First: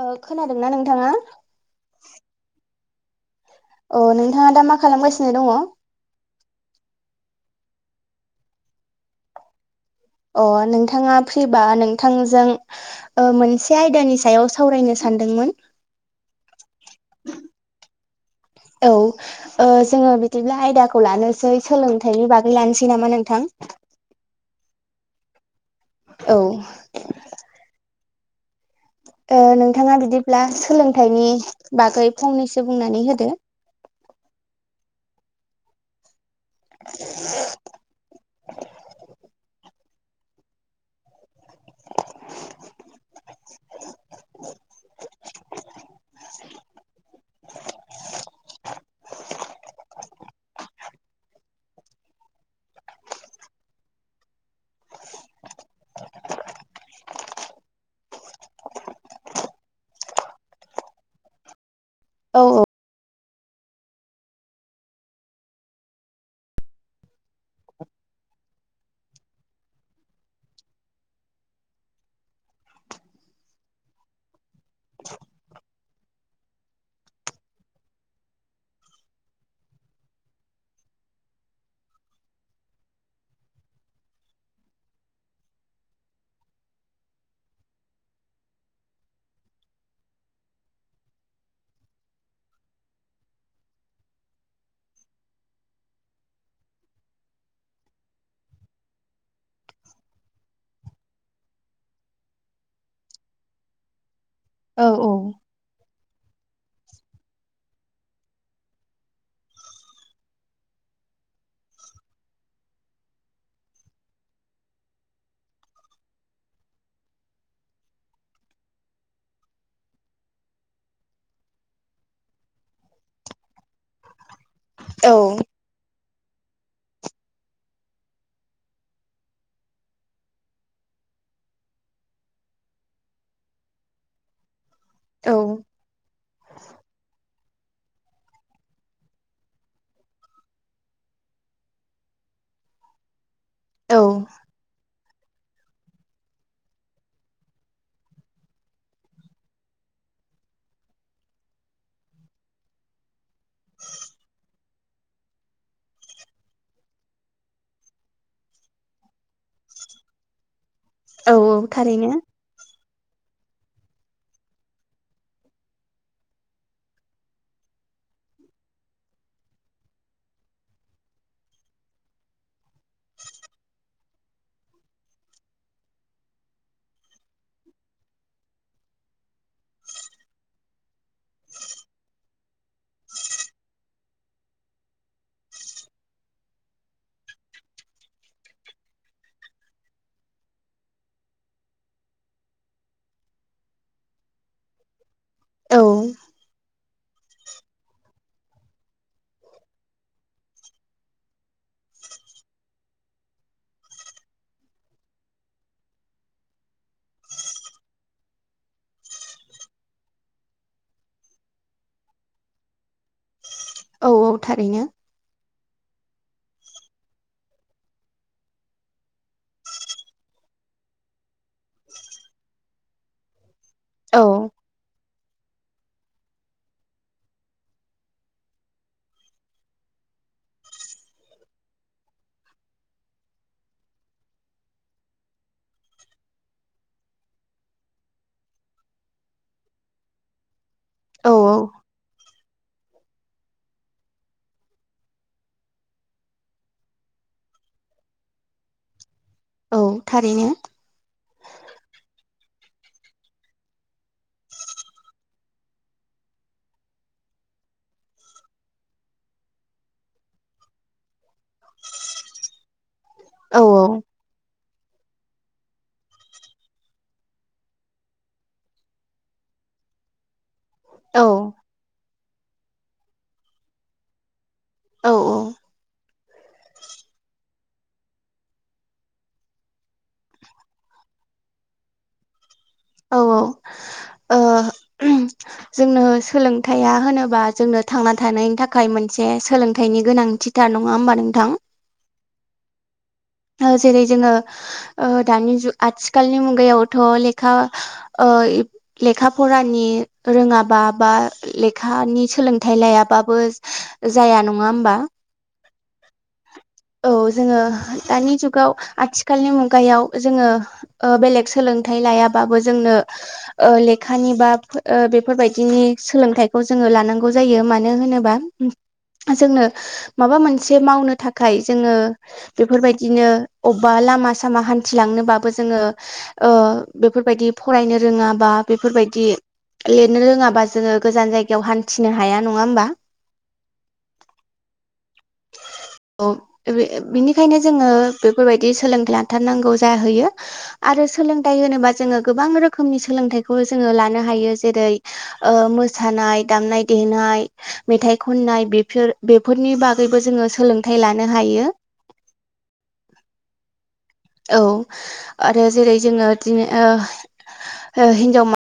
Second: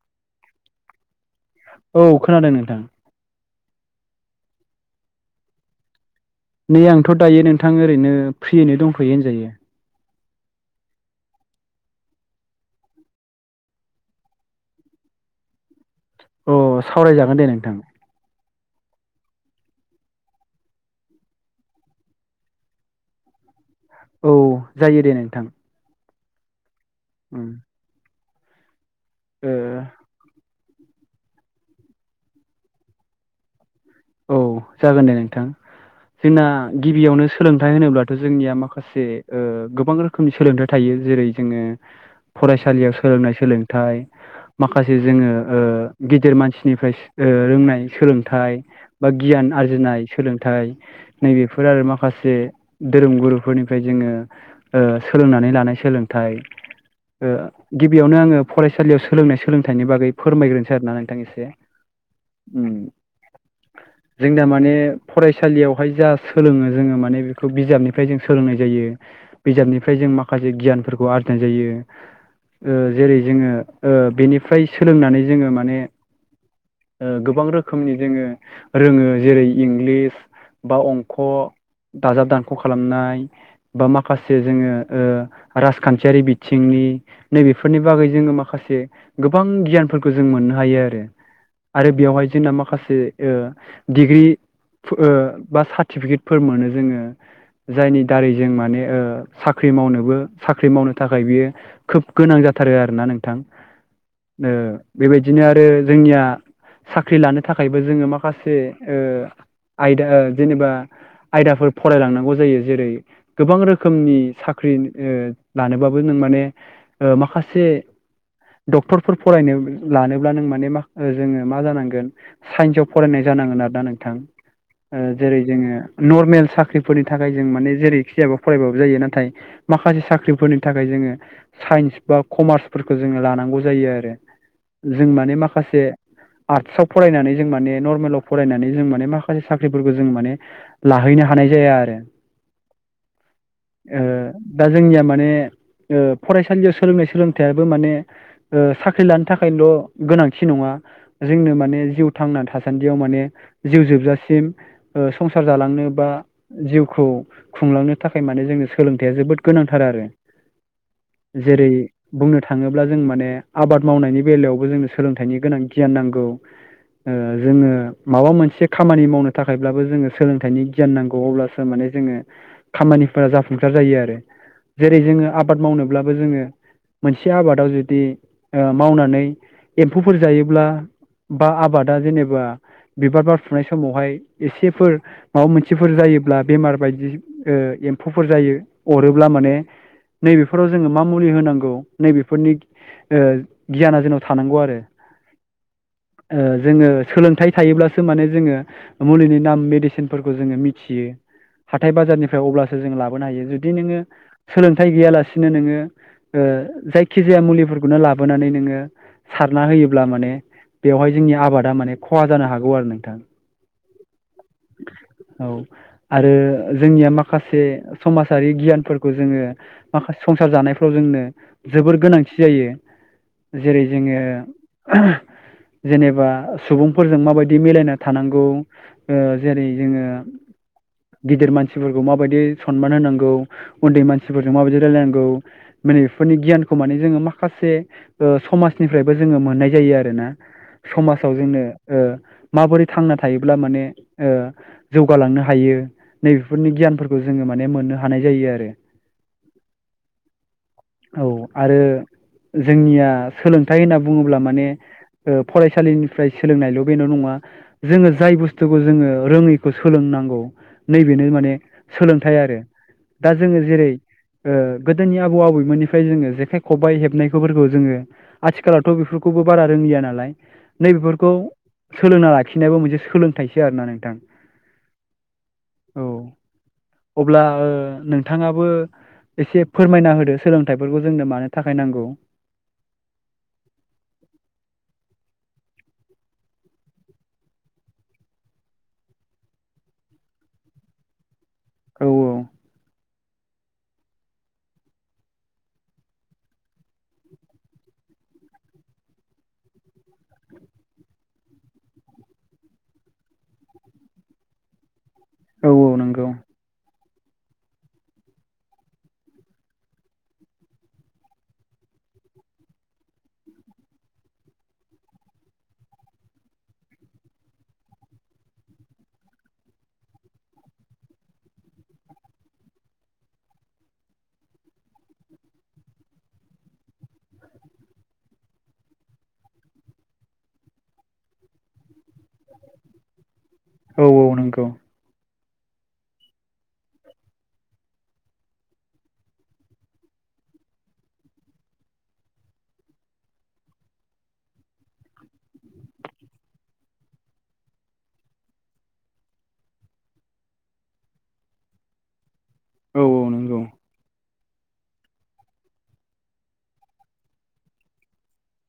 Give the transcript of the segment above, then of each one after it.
ओ खोनादोंना नोंथाङा? औ खोनादों नोंथां। अ नोंथाङा दा मा खालामगासिनो दङ? नै आंथ' दायो नोंथां ओरैनो फ्रियैनो दंथ'यो होनजायो। अह नोंथाङा फ्रिबा नोंथांजों मोनसे आयदानि सायाव सावरायनो सानदोंमोन। अ सावराय जागोन दे नोंथां। औ। जोङो बिदिब्ला आयदाखौ लानोसै सोलोंथाइनि बागै लानोसै नामा नोंथां? औ जायो दे नोंथां। औ। [inaudible] ओ नोंथाङा बिदिब्ला सोलोंथाइनि बागै फंनैसो बुंनानै होदो। औ जागोन दे नोंथां। जोंना गिबियावनो सोलोंथाइ होनोब्लाथ' जोंनिया माखासे गोबां रोखोम रोखोमनि सोलोंथाइ थायो जेरै जोङो फरायसालियाव सोलोंनाय सोलोंथाइ। माखासे जोङो गिदिर मानसिनिफ्राय रोंनाय सोलोंथाइ। बा गियान आरजिनाय सोलोंथाइ नै बेफोर आरो माखासे धोरोम गुरुफोरनिफ्राय जोङो सोलोंनानै लानाय सोलोंथाइ ओ गिबियावनो आङो फरायसालियाव सोलोंनाय सोलोंथाइनि बागै फोरमायग्रोनोसै आरो ना नोंथां एसे। उम द जों दा माने फरायसालियावहाय जा सोलोङो जोङो माने बेखौ बिजाबनिफ्राय जों सोलोंनाय जायो। बिजाबनिफ्राय जों माखासे गियानफोरखौ आरजिनाय जायो ओ जेरै ओ जोङो बेनिफ्राय सोलोंनानै जोङो माने ओ गोबां रोखोमनि जोङो रोङो जेरै इंग्लिस बा अंख' दाजाब दानख' खालामनाय बा माखासे जोङो ओ राजखान्थियारि बिथिंनि नैबेफोरनि बागै जोङो माखासे गोबां गियानफोरखौ जों मोननो हायो आरो। आरो बेवहाय जोंना माखासे ओ डिग्रि फोओ बा सार्टिफिकेटफोर मोनो जोङो। जायनि दारै जों माने ओ साख्रि मावनोबो साख्रि मावनो थाखाय बियो खोब गोनां जाथारो आरोना नोंथां। ओ औ औ बेबायदिनो आरो जोंनिया साख्रि लानो थाखायबो जोङो माखासे ओ आयदा जेनेबा आयदाफोर फरायलांनांगौ जायो जेरै गोबां रोखोमनि साख्रि ओ लानोबाबो नों माने ओ माखासे डक्टरफोर फरायनो लानोब्ला नों माने मा जोङो मा जानांगोन साइन्सआव फरायनाय जानांगोन आरो ना नोंथां औ जेरै जोङो नर्मेल साख्रिफोरनि थाखाय जों माने जेरैखि जाया फरायबाबो जायो नाथाय माखासे साख्रिफोरनि थाखाय जोङो साइन्स बा कमार्सफोरखौ जोङो लानांगौ जायो आरो। जों औ माने माखासे आर्टसआव फरायनानै जों माने नर्मेलाव फरायनानै जों माने माखासे साख्रिफोरखौ जों माने लाहैनो हानाय जाया आरो। [unintelligible] औ ओ दा जोंनिया माने ओ फरायसालियाव सोलोंनाय सोलोंथाइयाबो माने साख्रि लानो थाखायल' गोनांथि नङा जोंनो माने जिउ थांना थासान्दियाव माने जिउ जोबजासिम ओ संसार जालांनो बा जिउखौ खुंलांनो थाखाय माने जोंनो सोलोंथाइया जोबोद गोनांथार आरो। औ औ जेरै थारैनो बुंनो थाङ थाङोब्ला जों माने आबाद मावनायनि बेलायावबो जोंनो सोलोंथाइनि गोनां गियान नांगौ जोङो माबा मोनसे खामानि मावनो थाखायब्लाबो जोङो सोलोंथाइनि गियान नांगौ अब्लासो माने जोङो खामानिफोरा जाफुंसार जायो आरो जेरै जोङो आबाद मावनोब्लाबो जोङो मोनसे आबादाव जुदि ओ मावनानै एम्फौफोर जायोब्ला बा आबादा जेनेबा बिबार बारफुनाय समावहाय एसेफोर माबा मोनसेफोर जायोब्ला बेमार बायदि ओ एम्फौफोर जायो अरोब्ला माने। नैबेफोराव जोङो मा मुलि होनांगौ नैबेफोरनि ओ गियाना जोंनाव थानांगौ आरो औ ओ जोङो सोलोंथाइ थायोब्लासो माने जोङो मुलिनि नाम मेडिसिनफोरखौ जोङो मिथियो हाथाय बाजारनिफ्राय अब्लासो जों लाबोनो हायो जुदि नोङो सोलोंथाइ गैयालासिनो नोङो ओ जायखिजाया मुलिफोरखौनो लाबोनानै नोङो सारना होयोब्ला माने बेवहाय जोंनि आबादा माने खहा जानो हागौ आरो नोंथां। औ औ थारैनो औ आरो जोंनिया माखासे समाजारि गियानफोरखौ जोङो माखासे संसार जानायफ्राव जोंनो जोबोर गोनांथि जायो। जेरै जोङो औ जेनेबा सुबुंफोरजों माबायदि मिलायना थानांगौ ओ जेरै जोङो गिदिर मानसिफोरखौ माबायदि सनमान होनांगौ उन्दै मानसिफोरजों माबायदि रायलायनांगौ माने बेफोरनि गियानखौ माने जोङो माखासे समाजनिफ्रायबो जोङो मोननाय जायो आरोना औ समाजाव जोंनो माबोरै थांना थायोब्ला माने ओ जौगालांनो हायो नैबेफोरनि गियानफोरखौ जोङो माने मोननो हानाय जायो आरो। औ थारैनो औ आरो जोंनिया सोलोंथाइ होनना बुङोब्ला माने ओ फरायसालिनिफ्राय सोलोंनायल' बेल' नङा जोङो जाय बुस्थु बुस्थुखौ जोङो रोङैखौ सोलोंनांगौ नैबेनो माने सोलोंथाइ आरो दा जोङो औ जेरै ओ गोदोनि आबौ आबैमोननिफ्राय जोङो जेखाइ खबबाय हेबनायफोरखौ जोङो आथिखालावथ' बेफोरखौबो बारा रोंलिया नालाय नै औ बेेफोरखौ सोलोंना लाखिनायाबो मोनसे सोलोंथाइसो आरोना नोंथां। औ औ अब्ला ओ नों नोंथाङाबो एसे फोरमायना होदो सोलोंथाइफोरखौ जोंनो मानो थाखाय नांगौ औ औ ओ जोंनो सोलोंथाइया होनोबा जोंनो थांना थानायनि थाखाय मोनसे सोलोंथाइनि गोनांथि दा नङा होमबा नोंथां औ औ ओ जेरै जोङो ओ दानि जुग आथिखालनि मुगायावथ' लेखा ओ लेखा फरानि रोङाबा बा लेखानि सोलोंथाइ लायाबाबो जाया नङा होमबा औ औ नंगौ औ जोङो दानि जुगाव आथिखालनि मुगायाव जोङो ओ बेलेग सोलोंथाइ लायाबाबो जोंनो ओ लेखानि बा ओ बेफोरबायदिनि सोलोंथाइखौ जोङो लानांगौ जायो मानो होनोबा जोंनो माबा मोनसे मावनो थाखाय जोङो बेफोरबायदि बिदिनो अबेबा लामा सामा हान्थिलांनोबाबो जोङो ओ बेफोरबायदि फरायनो रोङाबा बेफोरबायदि लिरनो रोङाबा जोङो गोजान जायगायाव हान्थिनो हाया नङा होमबा औ औ नंगौ अ बे बिनिखायनो जोङो बेफोरबायदि सोलोंथाइ लाथारनांगौ जाहैयो आरो सोलोंथाइ होनोबा जोङो गोबां रोखोमनि सोलोंथाइखौ जोङो लानो हायो जेरै ओ मोसानाय दामनाय देनाय मेथाइ खननाय बेफोर बेफोरनि बागैबो जोङो सोलोंथाइ लानो हायो। औ औ नंगौ औ आरो जेरै जोङो इदि ओ ओ हिनजाव माहा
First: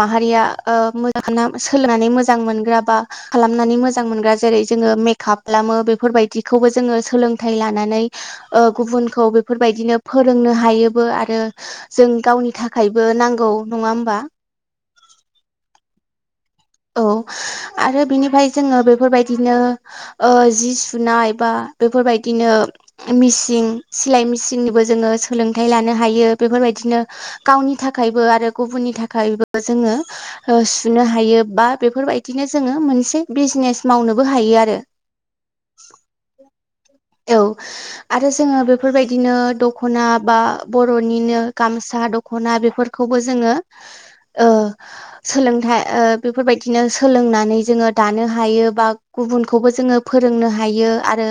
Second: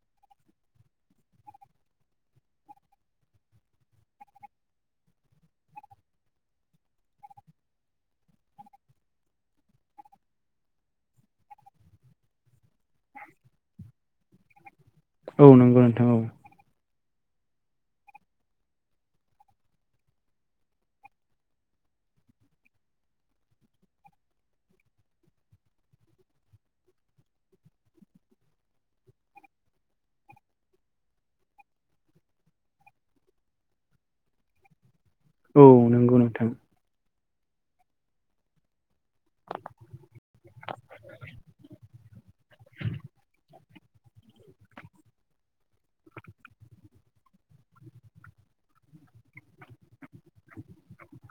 माहारिया ओ मोजा सोलोंनानै मोजां मोनग्रा बा खालामनानै मोजां मोनग्रा जेरै जोङो मेकआप खालामो बेफोरबायदिखौबो जोङो सोलोंथाइ लानानै ओ गुबुनखौ बेफोरबायदिनो फोरोंनो हायोबो आरो जों गावनि थाखायबो नांगौ नङा होमबा औ नंगौ नोंथां औ औ आरो बिनिफ्राय जोङो बेफोरबायदिनो ओ जि सुनाय बा बेफोरबायदिनो मेसिन सिलाय मेसिननिबो जोङो सोलोंथाइ लानो हायो बेफोरबायदिनो गावनि थाखायबो आरो गुबुननि थाखायबो जोङो ओ सुनो हायो। बा बेफोरबायदिनो जोङो मोनसे बिजनेस मावनोबो हायो आरो। औ नंगौ नोंथां औ आरो जोङो बेफोरबायदिनो दख'ना बा बर'निनो गामसा दख दख'ना बेफोरखौबो जोङो ओ सोलोंथाइ ओ बेफोरबायदिनो सोलोंनानै जोङो दानो हायो बा गुबुनखौबो जोंङो फोरोंनो हायो आरो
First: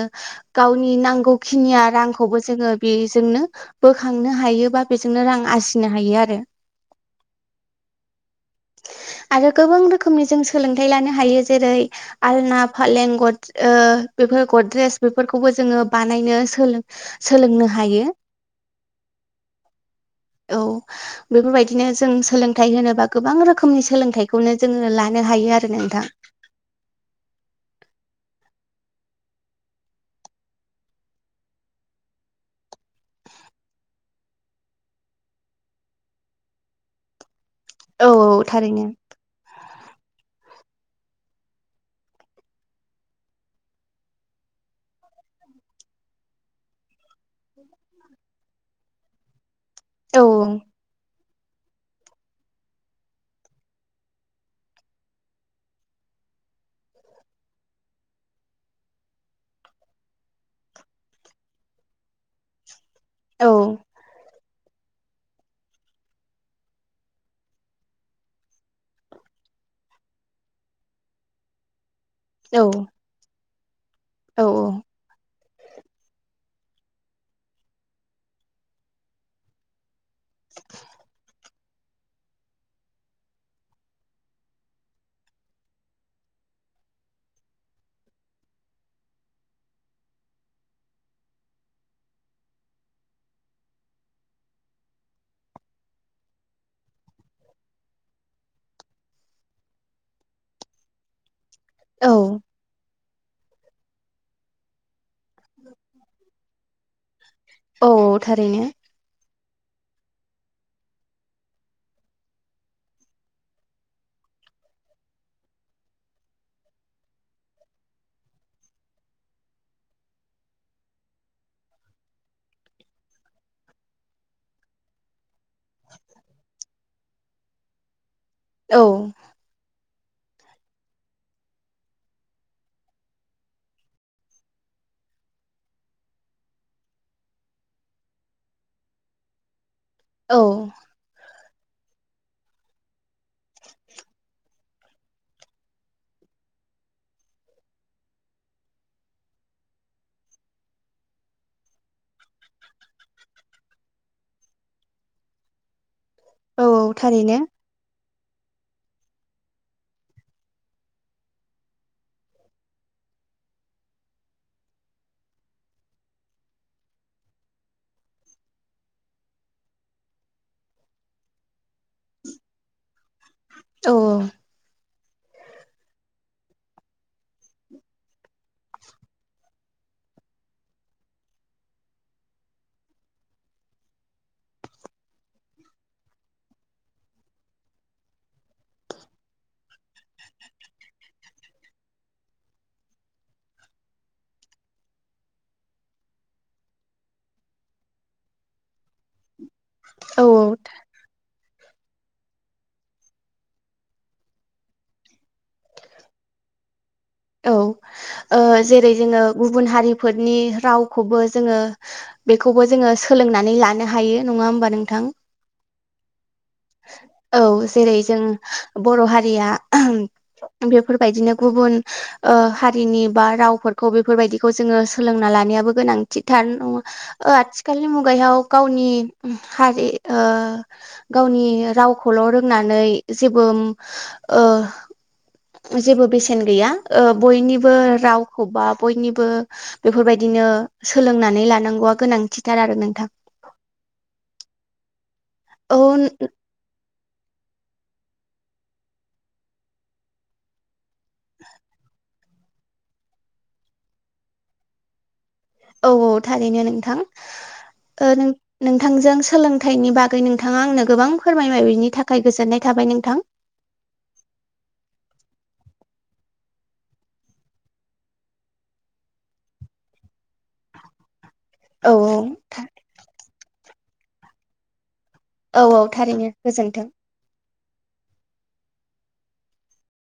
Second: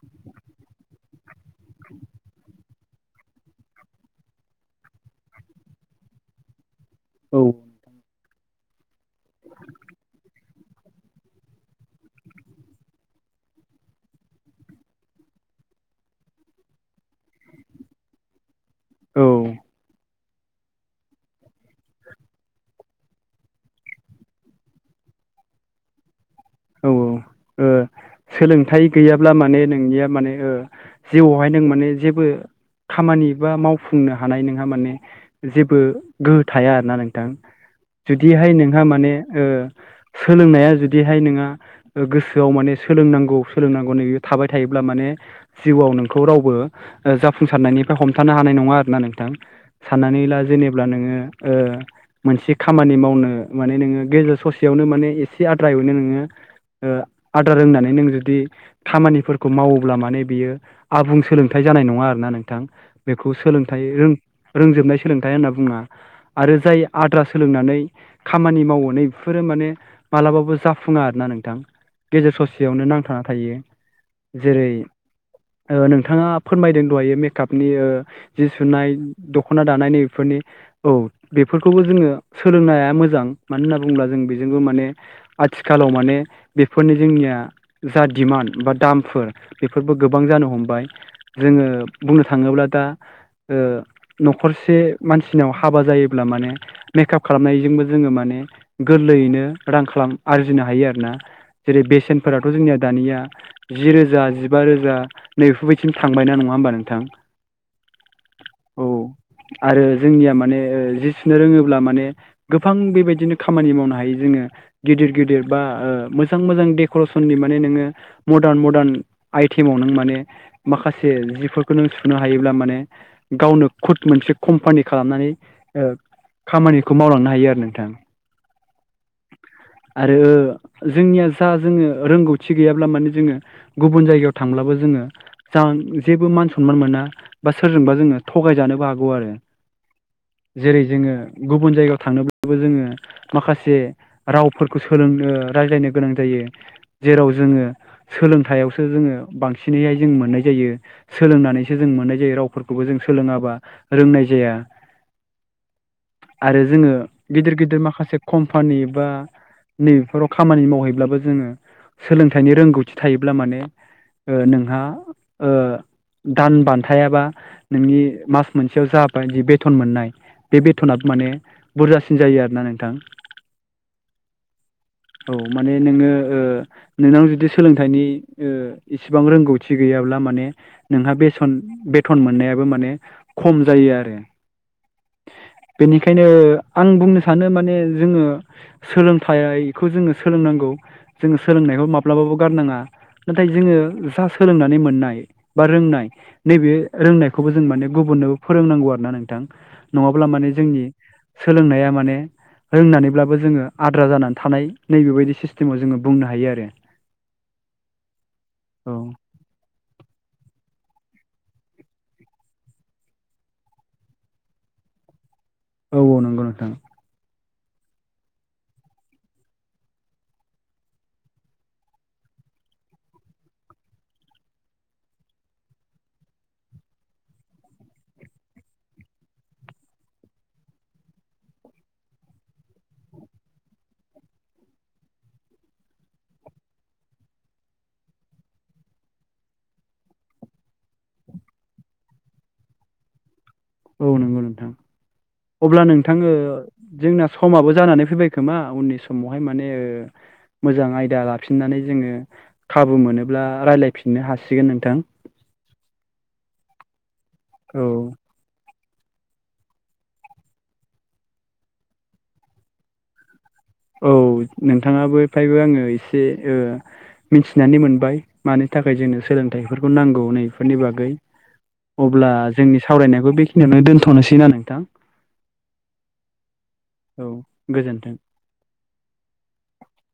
गावनि नांगौखिनिया रांखौबो जोंङो बेजोंनो बोखांनो हायोबा बेजोंनो रां आरजिनो हायो आरो। औ आरो गोबां रोखोमनि जों सोलोंथायाइ लानो हायो जेरै आलना फालें गद ओ बेफोर गद्रेस बे फोरखौबो जोंङो बानायनो सो-सोलोंनो हायो। औ औ बेफोरबायदिनो जों सोलोंथाइ होनोबा गोबां रोखोमनि सोलोंथाइखौनो जोंङो लानो हायो आरो नोंथां। औ ओ सोलोंथाइ गैयाब्ला माने नोंनिया ओ माने जिउआवहाय नों माने जेबो खामानि बा मावफुंनो हानाय नोंहा माने जेबो गोहो थाया आरोना नोंथां। औ औ जुदिहाय नोंहा थारैनो माने ओ सोलोंनाया जुदिहाय नोंङा गोसोआव माने सोलोंनांगौ सोलोंनांगौ नै थाबाय थायोब्ला माने जिउआव नोंखौ रावबो जाफुंसारनायनिफ्राय हमथानो हानाय नंङा आरोना नोंथां। औ साननानै ला जेनेब्ला नोंङो ओ मोनसे खामानि मावनो माने नोङो गेजेर ससेयावनो माने एसे आद्रायनो नोंङो ओ आदा रोंनानै नों जुदि खामानिफोरखौ मावोब्ला माने बियो आबुं सोलोंथाइ जानाय नंङा आरोना नोंथां। बेखौ औ सोलोंथाइों रोंजोबनाय सोलोंथाइ होनना बुंङा। आरो जाय आद्रा सोलोंनानै खामानि मावनानै बेफोरो माने मालाबाबो जाफुंङा आरोना नोंथां। गेजेर औ ससेयावनो नांथाना थायो औ जेरै नोंथाङा फोरमायदों दहायो मेकआपनि जि सुनाय दख'ना दानायनि फोरनि औ बे बेफोरखौबो जोंङो सोलोंनाया मोजां मानो होनना बुंङोब्ला जों बेजोंबो माने आथिखालाव माने फोरनि जोंनिया जा डिमान्ड बा दामफोर बेफोरबो गोबां जानो हमबाय जोंङो बुंनो थाङोब्ला दा न'खरसे मानसिनाव हाबा जायोब्ला माने मेकआप खालामनायजोंबो जोंङो माने गोरलैयैनो रां खालाम आरजिनो हायो आरोना। जेरै औ बेसेनफोराथ' जोंनिया दानिया जि रोजा जिबा रोजा नै बेफोरबायदिनो थांबाय ना नङा होमबा नोंथां औ थारैनो औ आरो जोंनिया माने जि सुनो रोंङोब्ला माने गोबां बेबायदिनो खामानि मावनो हायो जोंङो गिदिर गिदिर बा ओ मो जां मोजां डेकरेसननि मान नोङो मडार्न मदार्न आइटेमाव नों माने माखासे जिफोरखौ नों सुनो हायोब्ला माने गावनो खुद मोनसे कम्पानि खालामनानै खामानिखौ मावलांनो हायो आरो नोंथां। औ आरो जोंनिया जा जोंङो रोंगौथि गैयाब्ला माने जोंङो गुबुन जायगायाव थांब्लाबो जोंङो जान जेबो मान सनमान मोना बा सोरजोंबा जोंङो थगायजानोबो हागौ आरो। औ जेरै जोंङो गुबुन जायगायाव थांनोब्लाबो जोंङो माखासे रावफोरखौ सोलोंनो रायज्लायनो गोनां जायो जेराव जोंङो सोलोंथायाइयावसो जोंङो बांसिनैहाय जों मोननाय जायो। सोलोंनानैसो जों मोननाय जायो रावफोरखौबो जों सोलोङाबा रोंनाय जाया। आरो औ जोंङो थारैनो गिदिर गिदिर माखासे कम्पानि बा नैबेफोराव खामानि मावहै अब्लाबो जोंङो सोलोंथाइनि रोंगौथि थायोब्ला माने नोंहा ओ दान बान्थायाबा नोंनि मास मोनसेयाव जाबाय बि बेथन मोननाय। बे बेथना थ माने बुरजासिन जायो आरोना नोंथां? औ औ माने नोङो ओ नोंनाव जुदि सोलोंथाइनि इसिबांओ रोंगौथि गैयाब्ला माने नोंहा बेसन बेथन मोननायाबो माने खम जायो आरो। बेनिखायनो आं बुंनो सानो माने जोङो सोलोंथाइखौ जोङो सोलोंनांगौ जोङो सोलोंनायखौ माब्लाबाबो गारनाङा। नाथाय जोङो जा सोलोंनानै मोननाय बा रोंनाय नैबे रोंनायखौबो जों माने गुबुननोबो फोरोंनांगौ आरो ना नोंथां। औ नङाब्ला माने जोंनि सोलोंनाया माने रोंनानैब्लाबो जोङो आद्रा जानानै थानाय नैबेबायदि सिस्टेमाव जोङो बुंनो हायो। आरो- औ-औ जेरै औ जोङो गुबुन हारिफोरनि रावखौबो जोङो बेखौबो जोङो सोलोंनानै लानो हायो नङा होमबा नोंथां? औ औ नंगौ [inaudible] नोंथां [unintelligible] औ जेरै जों बर' हारिया बेफोरबायदिनो गुबुन ओ हारिनि बा रावफोरखौ बेफोरबायदिखौ जोङो सोलोंना लानायाबो गोनांथिथार नङा ओ आथिखालनि मुगायाव गावनि हारिओ गावनि रावखौल' रोंनानै जेबो ओ जेबो बेसेन गैया बयनिबो रावखौ बा बयनिबो बेफोरबायदिनो सोलोंनानै लानांगौआ गोनांथिथार आरो नोंथां औ नंगौ नोंथां। औ अब्ला नोंथाङो जोंना समाबो जानानै फैबाय खोमा उननि समावहाय माने ओ मोजां आयदा लाफिननानै जोङो खाबु मोनोब्ला रायज्लायफिननो हासिगोन नोंथां। औ औ थारैनो ओ नोंथां औ नोंथांजों सोलोंथाइनि बागै नोंथाङा आंनो गोबां फोरमायबाय बिनि थाखाय गोजोननाय थाबाय नोंथां। औ नोंथाङाबो फायबो आङो एसे मिथिनानै मोनबाय मानि थाखाय जोंनो सोलोंथाइफोरखौ नांगौ नैफोरनि बागै। औ अब्ला जोंनि सावरायनायखौ बेखिनियावनो दोनथ'नोसै ना नोंथां? औ-औ थारैनो गोजोनथों। औ गोजोन्थों।